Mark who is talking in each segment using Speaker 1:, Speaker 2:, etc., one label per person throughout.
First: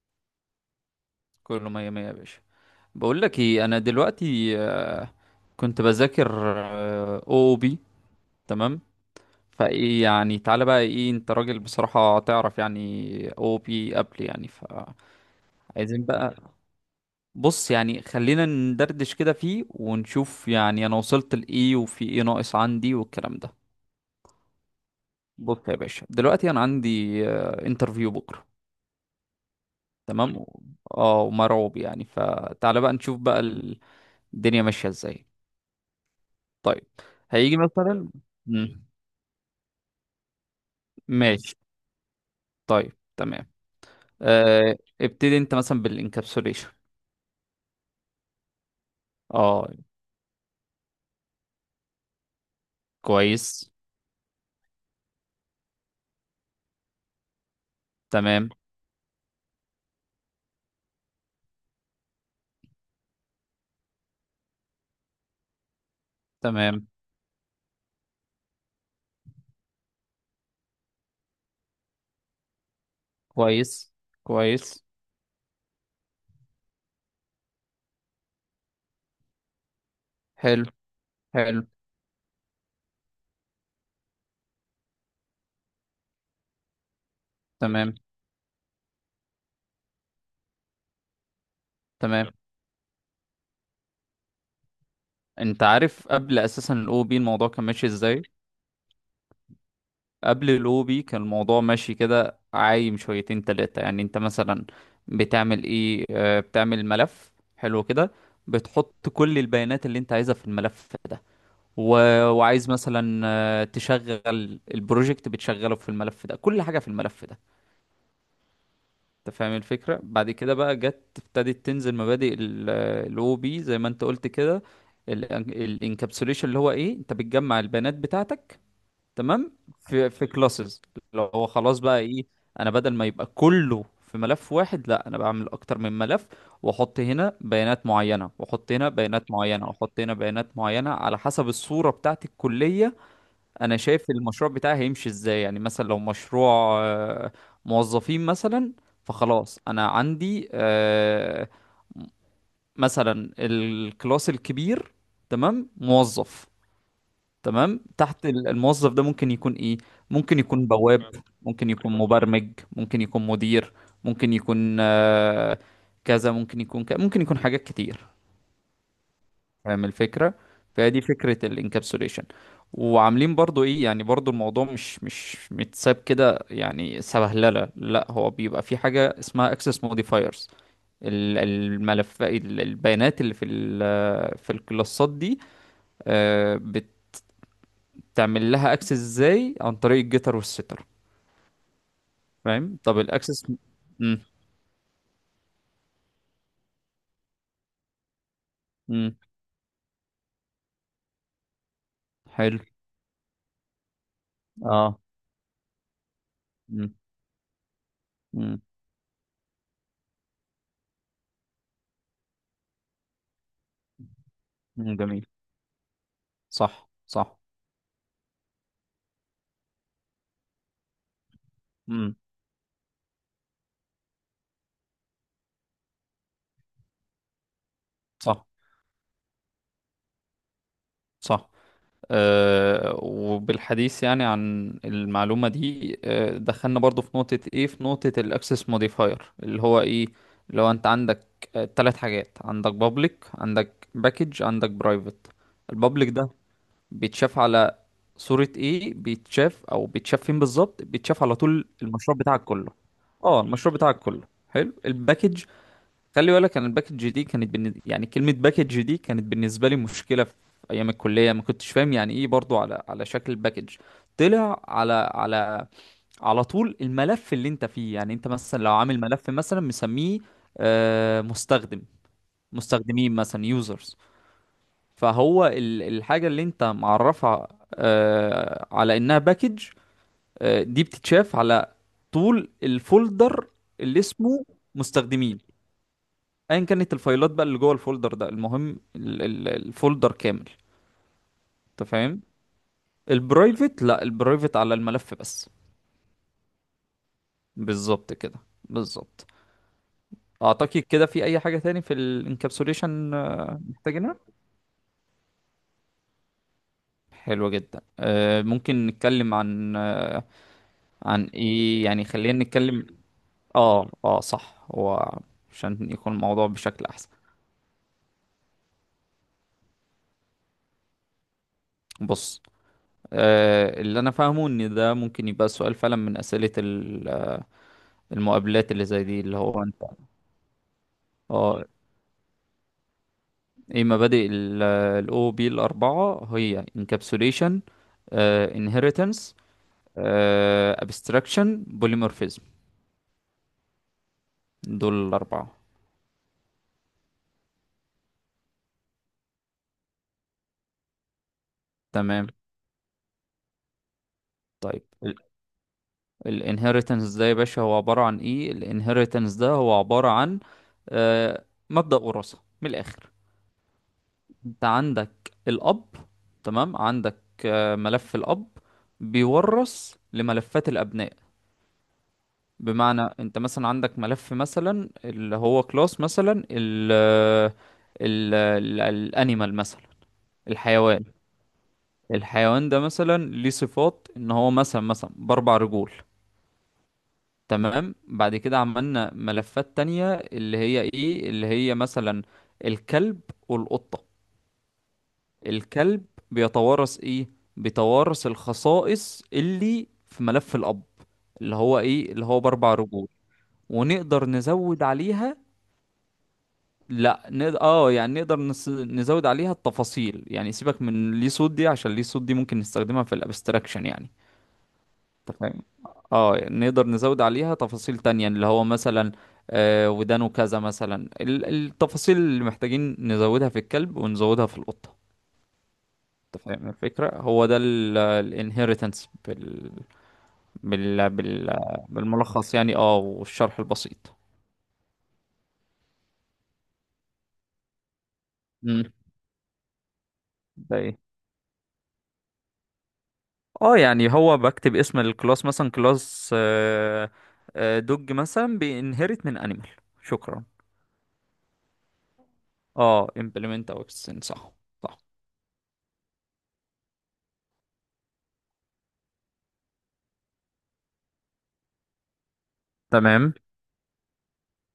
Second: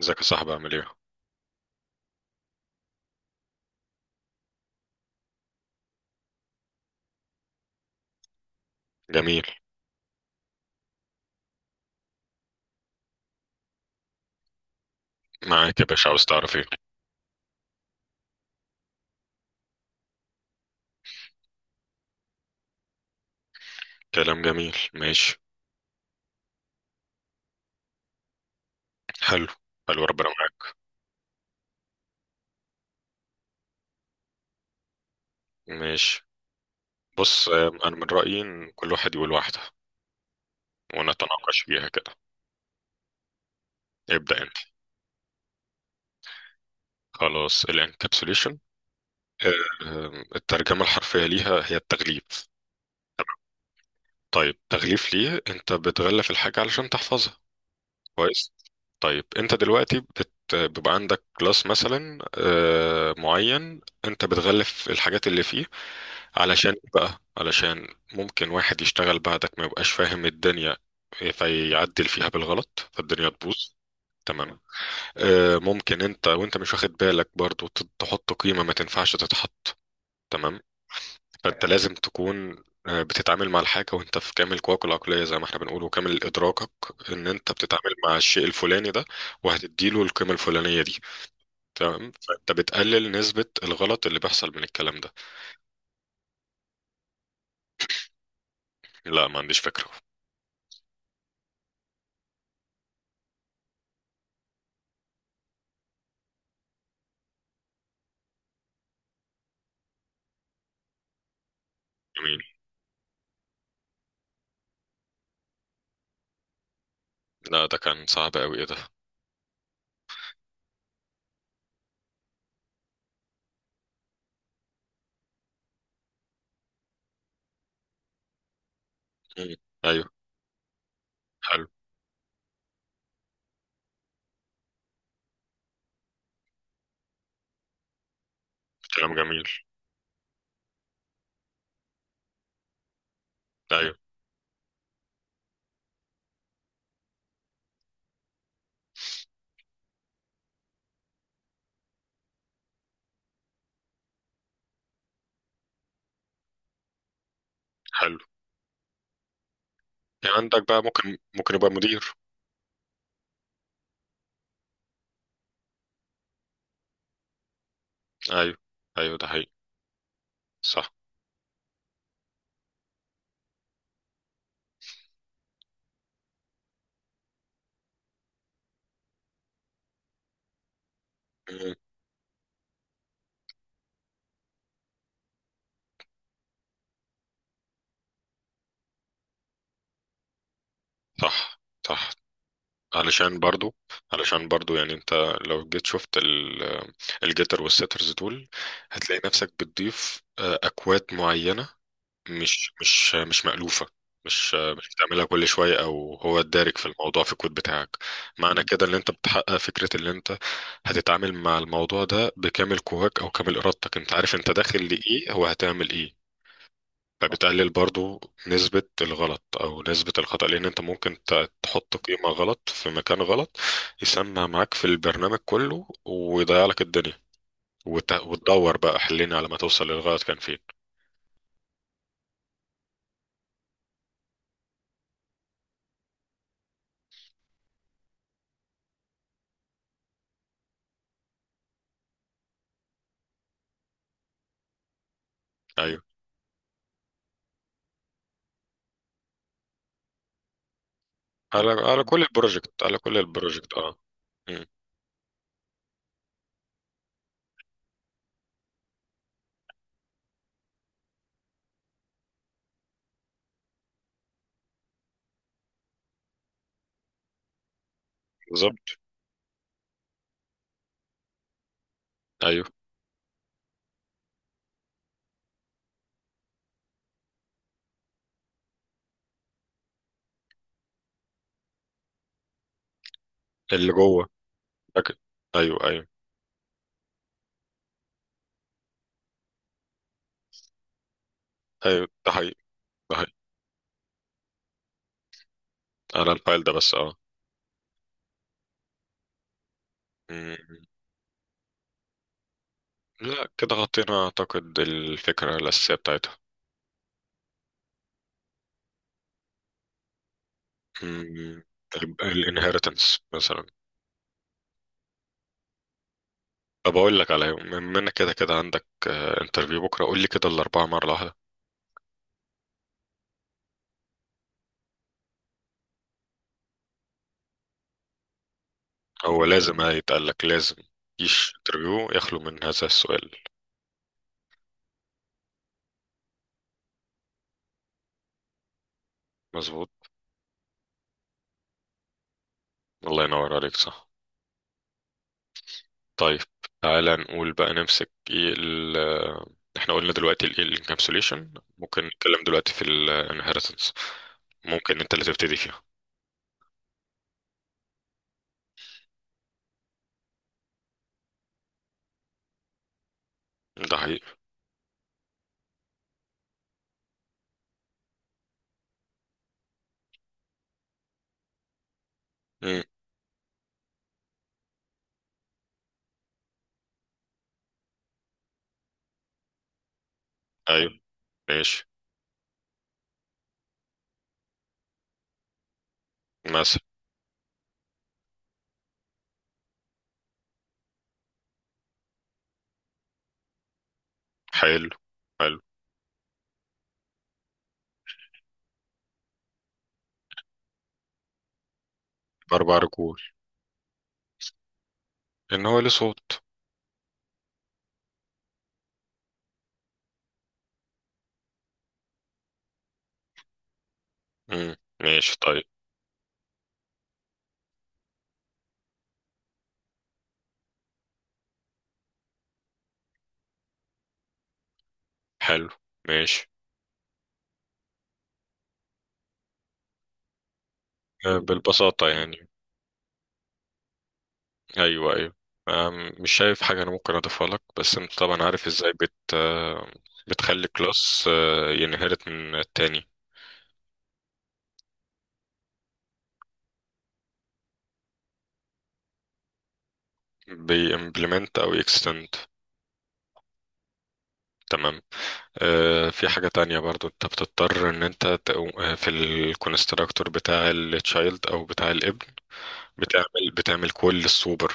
Speaker 1: ازيك يا صاحبي، عامل ايه؟
Speaker 2: كله مية مية يا باشا. بقول لك ايه، انا دلوقتي كنت بذاكر او بي، تمام.
Speaker 1: جميل.
Speaker 2: فايه يعني، تعالى بقى، ايه انت راجل بصراحة تعرف يعني، او بي قبل يعني فعايزين
Speaker 1: معاك يا باشا، عاوز
Speaker 2: بقى.
Speaker 1: تعرف ايه؟
Speaker 2: بص يعني، خلينا ندردش كده فيه ونشوف يعني انا وصلت لايه وفي ايه ناقص عندي والكلام ده.
Speaker 1: كلام جميل. ماشي.
Speaker 2: بص يا باشا، دلوقتي انا عندي انترفيو بكرة،
Speaker 1: حلو، حلو. ربنا
Speaker 2: تمام.
Speaker 1: معاك.
Speaker 2: اه ومرعوب يعني، فتعالى بقى نشوف بقى الدنيا ماشية ازاي.
Speaker 1: ماشي.
Speaker 2: طيب.
Speaker 1: بص،
Speaker 2: هيجي
Speaker 1: انا من
Speaker 2: مثلا.
Speaker 1: رأيي ان
Speaker 2: مم.
Speaker 1: كل واحد يقول واحدة
Speaker 2: ماشي.
Speaker 1: ونتناقش فيها كده.
Speaker 2: طيب. تمام.
Speaker 1: ابدأ انت.
Speaker 2: آه ابتدي انت مثلا بالانكابسوليشن.
Speaker 1: خلاص، الانكابسوليشن
Speaker 2: اه.
Speaker 1: الترجمة الحرفية ليها هي التغليف.
Speaker 2: كويس.
Speaker 1: طيب، تغليف ليه؟ انت بتغلف الحاجة علشان تحفظها.
Speaker 2: تمام.
Speaker 1: كويس. طيب انت دلوقتي بيبقى عندك كلاس مثلا معين، انت بتغلف الحاجات اللي فيه علشان
Speaker 2: تمام.
Speaker 1: بقى علشان ممكن واحد يشتغل بعدك ما يبقاش فاهم الدنيا فيعدل فيها بالغلط فالدنيا تبوظ.
Speaker 2: كويس.
Speaker 1: تمام.
Speaker 2: كويس.
Speaker 1: ممكن انت وانت مش واخد بالك برضو تحط قيمة ما تنفعش تتحط. تمام.
Speaker 2: حلو. حلو.
Speaker 1: فانت لازم تكون بتتعامل مع الحاجة وانت في كامل قواك العقلية، زي ما احنا بنقول، وكامل ادراكك ان انت بتتعامل
Speaker 2: تمام.
Speaker 1: مع الشيء الفلاني ده وهتديله القيمة الفلانية دي. تمام.
Speaker 2: تمام.
Speaker 1: فانت بتقلل نسبة الغلط اللي بيحصل من الكلام ده.
Speaker 2: انت عارف قبل اساسا الاو بي الموضوع كان ماشي ازاي؟
Speaker 1: لا، ما عنديش فكرة.
Speaker 2: قبل الاو بي كان الموضوع ماشي كده، عايم شويتين تلاتة. يعني انت مثلا بتعمل ايه؟ آه بتعمل ملف، حلو كده، بتحط كل البيانات اللي انت عايزها في الملف ده، و...
Speaker 1: جميل.
Speaker 2: وعايز مثلا تشغل البروجكت، بتشغله في الملف ده، كل حاجة في الملف ده.
Speaker 1: لا، ده كان صعب قوي. ايه ده؟
Speaker 2: انت فاهم الفكرة. بعد كده بقى جت، ابتدت تنزل مبادئ الاو بي زي ما انت قلت كده. الانكابسوليشن اللي هو ايه؟ انت بتجمع البيانات بتاعتك، تمام،
Speaker 1: مم. ايوه.
Speaker 2: في كلاسز. لو هو
Speaker 1: حلو.
Speaker 2: خلاص بقى ايه، انا بدل ما يبقى كله في ملف واحد، لا، انا بعمل اكتر من ملف، واحط هنا بيانات معينة، واحط هنا
Speaker 1: كلام
Speaker 2: بيانات
Speaker 1: جميل.
Speaker 2: معينة، واحط هنا بيانات معينة، على حسب الصورة بتاعت الكلية. انا
Speaker 1: ايوه.
Speaker 2: شايف المشروع بتاعي هيمشي ازاي، يعني مثلا لو مشروع آه، موظفين مثلا، فخلاص انا عندي مثلا الكلاس الكبير تمام، موظف تمام.
Speaker 1: حلو.
Speaker 2: تحت الموظف ده ممكن يكون ايه؟
Speaker 1: يعني
Speaker 2: ممكن
Speaker 1: عندك
Speaker 2: يكون
Speaker 1: بقى،
Speaker 2: بواب،
Speaker 1: ممكن
Speaker 2: ممكن
Speaker 1: يبقى
Speaker 2: يكون
Speaker 1: مدير.
Speaker 2: مبرمج، ممكن يكون مدير، ممكن يكون كذا، ممكن يكون كذا، ممكن يكون حاجات كتير.
Speaker 1: ايوه، ايوه، ده حقيقي.
Speaker 2: فاهم الفكرة.
Speaker 1: صح.
Speaker 2: فدي فكرة الانكابسوليشن. وعاملين برضو ايه يعني، برضو الموضوع مش مش متساب كده يعني، سبهللة. لا، هو بيبقى في حاجة اسمها access modifiers.
Speaker 1: مم.
Speaker 2: الملف، البيانات اللي في في الكلاسات دي آه، بتعمل لها access ازاي؟ عن طريق الجيتر والستر.
Speaker 1: صح، صح.
Speaker 2: فاهم؟ طب
Speaker 1: علشان
Speaker 2: الاكسس.
Speaker 1: برضو
Speaker 2: امم.
Speaker 1: علشان برضو يعني انت لو جيت شفت الجيتر والسيترز دول
Speaker 2: امم.
Speaker 1: هتلاقي نفسك بتضيف اكواد معينة
Speaker 2: حلو.
Speaker 1: مش مألوفة، مش
Speaker 2: اه.
Speaker 1: بتعملها كل شوية او هو الدارج في
Speaker 2: امم.
Speaker 1: الموضوع في الكود بتاعك.
Speaker 2: امم.
Speaker 1: معنى كده ان انت بتحقق فكرة ان انت هتتعامل مع الموضوع ده بكامل قواك او كامل ارادتك، انت عارف انت داخل
Speaker 2: جميل.
Speaker 1: لايه، هو هتعمل ايه.
Speaker 2: صح. صح.
Speaker 1: فبتقلل برضو نسبة الغلط أو نسبة الخطأ، لأن أنت ممكن تحط
Speaker 2: امم.
Speaker 1: قيمة غلط في مكان غلط يسمع معاك في البرنامج كله ويضيع لك الدنيا،
Speaker 2: صح.
Speaker 1: وتدور بقى حلين على ما توصل للغلط كان فين.
Speaker 2: صح. وبالحديث يعني عن المعلومة دي، دخلنا برضو في نقطة ايه، في نقطة الاكسس موديفاير اللي هو ايه. لو انت عندك ثلاث حاجات، عندك بابليك، عندك باكج، عندك برايفت.
Speaker 1: أيوه.
Speaker 2: البابليك ده بيتشاف على صورة ايه؟ بيتشاف، او بيتشاف فين بالظبط؟ بيتشاف على طول
Speaker 1: على
Speaker 2: المشروع
Speaker 1: كل
Speaker 2: بتاعك كله.
Speaker 1: البروجكت، على كل
Speaker 2: اه،
Speaker 1: البروجكت،
Speaker 2: المشروع
Speaker 1: أه.
Speaker 2: بتاعك كله.
Speaker 1: مم.
Speaker 2: حلو. الباكج، خلي بالك، انا الباكج دي كانت يعني كلمه باكج دي كانت بالنسبه لي مشكله في ايام الكليه، ما كنتش فاهم يعني ايه برضو، على شكل باكج. طلع على على طول الملف اللي انت فيه. يعني انت مثلا لو
Speaker 1: بالظبط.
Speaker 2: عامل ملف مثلا مسميه مستخدم،
Speaker 1: أيوه.
Speaker 2: مستخدمين مثلا، يوزرز، فهو الحاجه اللي انت معرفها على انها باكج، دي بتتشاف على طول الفولدر
Speaker 1: اللي
Speaker 2: اللي
Speaker 1: جوه.
Speaker 2: اسمه
Speaker 1: لكن-
Speaker 2: مستخدمين.
Speaker 1: أيوه، أيوه.
Speaker 2: ايا كانت الفايلات بقى اللي جوه الفولدر ده، المهم الفولدر كامل. انت
Speaker 1: أيوه،
Speaker 2: فاهم.
Speaker 1: ده حقيقي. ده حقيقي.
Speaker 2: البرايفت، لا، البرايفت على الملف بس.
Speaker 1: على الفايل ده بس، أه.
Speaker 2: بالظبط كده، بالظبط.
Speaker 1: مم.
Speaker 2: اعتقد كده، في اي حاجة تاني في الانكابسوليشن
Speaker 1: لا، كده
Speaker 2: محتاجينها؟
Speaker 1: غطينا أعتقد الفكرة الأساسية بتاعتها.
Speaker 2: حلوة جدا. ممكن نتكلم عن عن
Speaker 1: مم.
Speaker 2: ايه يعني، خلينا نتكلم.
Speaker 1: الانهيرتنس مثلا.
Speaker 2: اه. اه. صح. هو عشان يكون الموضوع بشكل
Speaker 1: طب
Speaker 2: احسن.
Speaker 1: اقول لك، على بما انك كده كده عندك انترفيو بكره، قول لي كده الاربعه مره واحده.
Speaker 2: بص، اللي انا فاهمه ان ده ممكن يبقى سؤال فعلا من اسئلة المقابلات اللي زي دي، اللي
Speaker 1: هو
Speaker 2: هو
Speaker 1: لازم
Speaker 2: انت.
Speaker 1: هيتقال لك، لازم. مفيش
Speaker 2: اه.
Speaker 1: انترفيو يخلو من هذا السؤال.
Speaker 2: ايه مبادئ الاو بي الاربعه؟ هي انكابسوليشن، انهيرتنس،
Speaker 1: مظبوط.
Speaker 2: ابستراكشن، بوليمورفيزم.
Speaker 1: الله ينور عليك، صح.
Speaker 2: دول الاربعه.
Speaker 1: طيب تعالى نقول بقى، نمسك ايه ال آه، احنا قلنا دلوقتي الايه الانكابسوليشن، ممكن
Speaker 2: تمام.
Speaker 1: نتكلم دلوقتي في الانهيرتنس.
Speaker 2: طيب.
Speaker 1: ممكن انت اللي تبتدي فيها.
Speaker 2: الانهيرتنس ده يا باشا هو عباره عن ايه؟ الانهيرتنس ده هو عباره عن آه، مبدأ وراثة من الآخر.
Speaker 1: ده حقيقي.
Speaker 2: انت عندك الأب، تمام، عندك ملف الأب بيورث لملفات الأبناء.
Speaker 1: مم.
Speaker 2: بمعنى انت مثلا عندك ملف مثلا اللي هو كلاس مثلا ال الانيمال مثلا،
Speaker 1: ايوه.
Speaker 2: الحيوان.
Speaker 1: ماشي.
Speaker 2: الحيوان ده مثلا ليه صفات ان هو مثلا مثلا باربع رجول،
Speaker 1: مثلا.
Speaker 2: تمام. بعد كده عملنا ملفات تانية اللي هي ايه، اللي هي مثلا الكلب والقطة.
Speaker 1: حلو، حلو.
Speaker 2: الكلب بيتوارث ايه؟ بيتوارث الخصائص اللي في ملف الاب، اللي هو ايه، اللي هو باربع
Speaker 1: اربع
Speaker 2: رجول،
Speaker 1: رجول.
Speaker 2: ونقدر نزود عليها.
Speaker 1: ان هو ليه صوت.
Speaker 2: لا نقدر، اه يعني نقدر نزود عليها التفاصيل. يعني سيبك من ليه صوت دي، عشان ليه صوت دي ممكن نستخدمها في الابستراكشن يعني.
Speaker 1: مم. ماشي.
Speaker 2: انت فاهم.
Speaker 1: طيب.
Speaker 2: اه يعني نقدر نزود عليها تفاصيل تانية، اللي هو مثلا آه ودانه كذا مثلا، التفاصيل اللي محتاجين نزودها في الكلب ونزودها في القطة.
Speaker 1: حلو.
Speaker 2: انت
Speaker 1: ماشي.
Speaker 2: فاهم الفكرة. هو ده الانهيرتنس بال... بال...
Speaker 1: بالبساطة يعني.
Speaker 2: بالملخص يعني، اه، والشرح البسيط.
Speaker 1: أيوه، أيوه. مش شايف حاجة أنا ممكن أضيفها لك، بس أنت طبعا عارف إزاي
Speaker 2: مم.
Speaker 1: بت آه، بتخلي
Speaker 2: ده
Speaker 1: كلاس ينهرت من التاني.
Speaker 2: اه يعني هو بكتب اسم الكلاس مثلا كلاس دوج مثلا بينهرت من انيمال. شكرا.
Speaker 1: بيمبلمنت أو يكستند.
Speaker 2: اه، implement او extend، صح. صح.
Speaker 1: تمام. في حاجة تانية برضو، أنت بتضطر إن أنت في الكونستراكتور بتاع التشايلد أو بتاع الابن
Speaker 2: تمام.
Speaker 1: بتعمل كل السوبر.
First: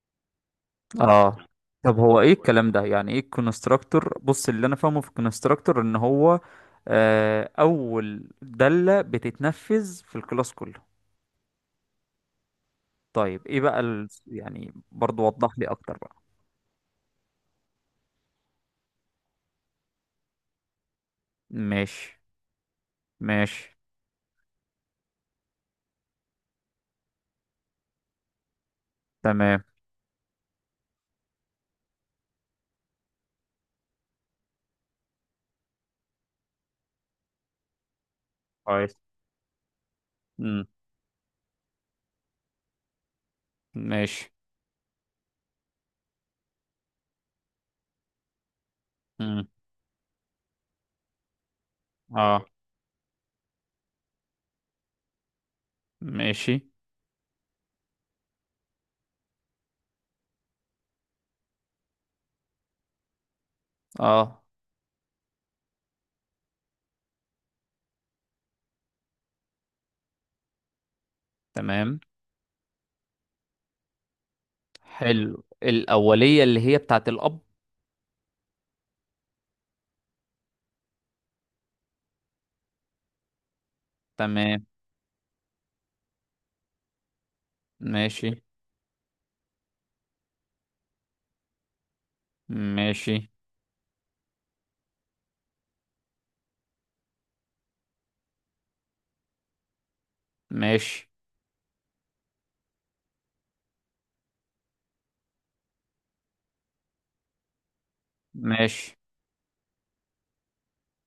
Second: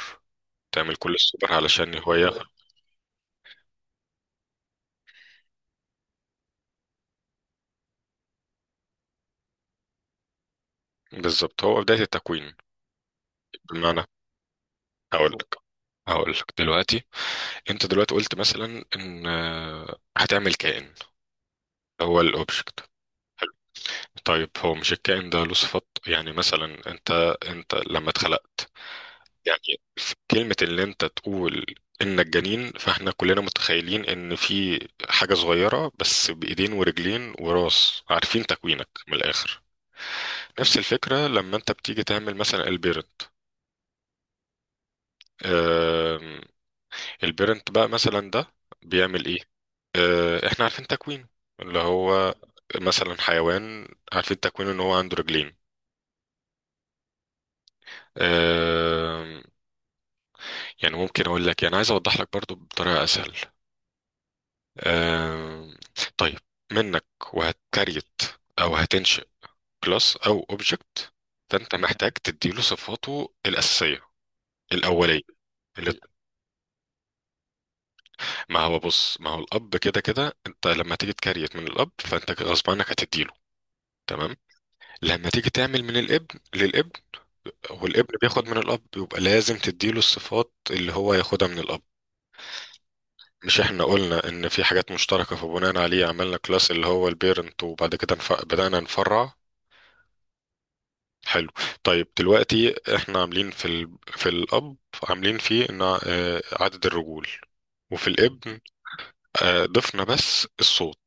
Speaker 1: تعمل كل
Speaker 2: اه
Speaker 1: السوبر علشان
Speaker 2: طب
Speaker 1: هو
Speaker 2: هو ايه
Speaker 1: ياخد.
Speaker 2: الكلام ده، يعني ايه الكونستراكتور؟ بص، اللي انا فاهمه في الكونستراكتور ان هو اول دالة بتتنفذ في الكلاس كله.
Speaker 1: بالظبط، هو بداية التكوين.
Speaker 2: طيب ايه بقى
Speaker 1: بمعنى،
Speaker 2: يعني برضو
Speaker 1: هقول لك
Speaker 2: وضح لي اكتر بقى.
Speaker 1: هقول لك دلوقتي انت دلوقتي قلت مثلا ان هتعمل كائن. هو
Speaker 2: ماشي.
Speaker 1: الاوبجكت. حلو.
Speaker 2: ماشي.
Speaker 1: طيب هو مش الكائن ده له صفات؟ يعني مثلا انت لما اتخلقت،
Speaker 2: تمام.
Speaker 1: يعني في كلمة اللي انت تقول انك جنين، فاحنا كلنا متخيلين ان في حاجة صغيرة بس بايدين ورجلين وراس، عارفين تكوينك
Speaker 2: كويس.
Speaker 1: من الاخر.
Speaker 2: امم.
Speaker 1: نفس الفكرة لما انت بتيجي تعمل مثلا البيرنت.
Speaker 2: ماشي.
Speaker 1: آم، البيرنت بقى مثلا ده بيعمل ايه؟
Speaker 2: امم.
Speaker 1: احنا عارفين تكوينه اللي هو
Speaker 2: اه.
Speaker 1: مثلا حيوان، عارفين تكوينه ان هو عنده رجلين.
Speaker 2: ماشي.
Speaker 1: آه، يعني ممكن اقول لك، يعني عايز اوضح لك برضو بطريقة اسهل.
Speaker 2: اه.
Speaker 1: آه، طيب. منك وهتكريت او هتنشئ كلاس او اوبجكت، فانت
Speaker 2: تمام.
Speaker 1: محتاج تديله صفاته الاساسية الاولية.
Speaker 2: حلو.
Speaker 1: اللي-
Speaker 2: الأولية اللي هي بتاعت الأب،
Speaker 1: ما هو بص، ما هو الاب كده كده انت لما تيجي تكريت من الاب فانت غصب عنك هتديله. تمام.
Speaker 2: تمام.
Speaker 1: لما تيجي تعمل من الابن للابن، والابن
Speaker 2: ماشي.
Speaker 1: بياخد من الاب، بيبقى لازم تديله الصفات اللي هو ياخدها من الاب.
Speaker 2: ماشي.
Speaker 1: مش احنا قلنا ان في حاجات مشتركة فبناء عليه عملنا كلاس اللي هو البيرنت، وبعد كده بدأنا نفرع.
Speaker 2: ماشي.
Speaker 1: حلو. طيب دلوقتي احنا عاملين في الاب، عاملين فيه ان عدد الرجول، وفي الابن
Speaker 2: ماشي.
Speaker 1: ضفنا بس الصوت،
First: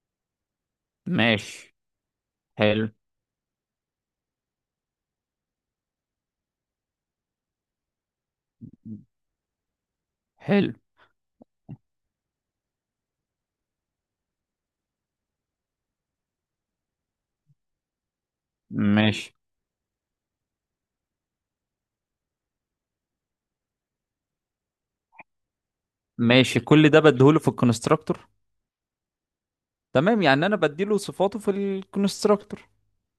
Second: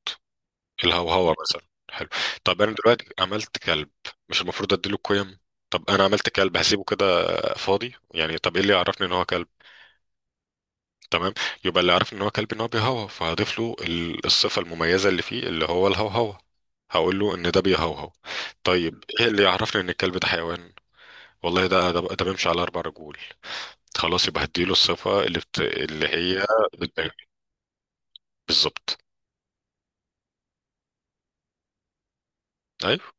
Speaker 1: الهوهوة مثلا.
Speaker 2: ماشي.
Speaker 1: حلو. طب انا
Speaker 2: حلو.
Speaker 1: دلوقتي عملت كلب، مش المفروض اديله القيم؟ طب انا عملت كلب هسيبه كده فاضي يعني؟ طب ايه اللي يعرفني ان هو كلب؟
Speaker 2: حلو.
Speaker 1: تمام، يبقى اللي عارف ان هو كلب ان هو بيهوهو، فهضيف له الصفة المميزة اللي فيه اللي هو الهوهوة، هقول له ان ده بيهوهو. طيب ايه
Speaker 2: ماشي.
Speaker 1: اللي يعرفني ان الكلب ده حيوان؟ والله ده بيمشي على اربع رجول. خلاص يبقى هديله الصفة اللي هي
Speaker 2: ماشي. كل ده
Speaker 1: بتبين.
Speaker 2: بديهوله في الكونستراكتور.
Speaker 1: بالظبط.
Speaker 2: تمام، يعني انا بديله صفاته في الكونستراكتور،
Speaker 1: ايوه.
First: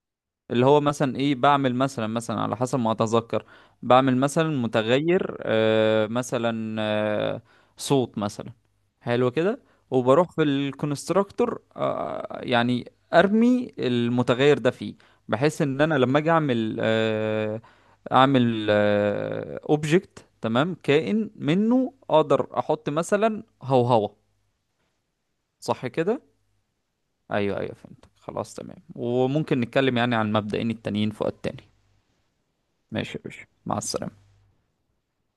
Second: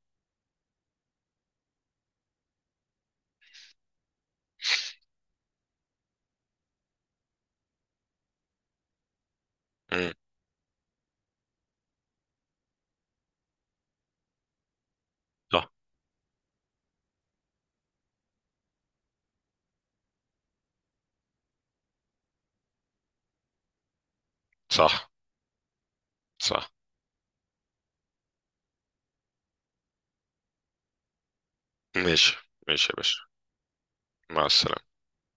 Speaker 2: اللي هو مثلا ايه، بعمل مثلا مثلا على حسب ما اتذكر، بعمل مثلا متغير آه مثلا آه صوت مثلا، حلو كده.
Speaker 1: مم.
Speaker 2: وبروح في الكونستراكتور آه يعني ارمي المتغير ده فيه، بحيث
Speaker 1: صح،
Speaker 2: ان انا لما اجي اعمل آه اعمل اوبجكت، تمام، كائن منه اقدر احط مثلا هوهوة.
Speaker 1: صح،
Speaker 2: صح كده؟
Speaker 1: صح.
Speaker 2: ايوه، ايوه، فهمت، خلاص، تمام. وممكن نتكلم يعني عن مبدئين التانيين في وقت تاني.
Speaker 1: ماشي. ماشي يا
Speaker 2: ماشي
Speaker 1: باشا،
Speaker 2: يا باشا، مع السلامة.
Speaker 1: مع السلامة.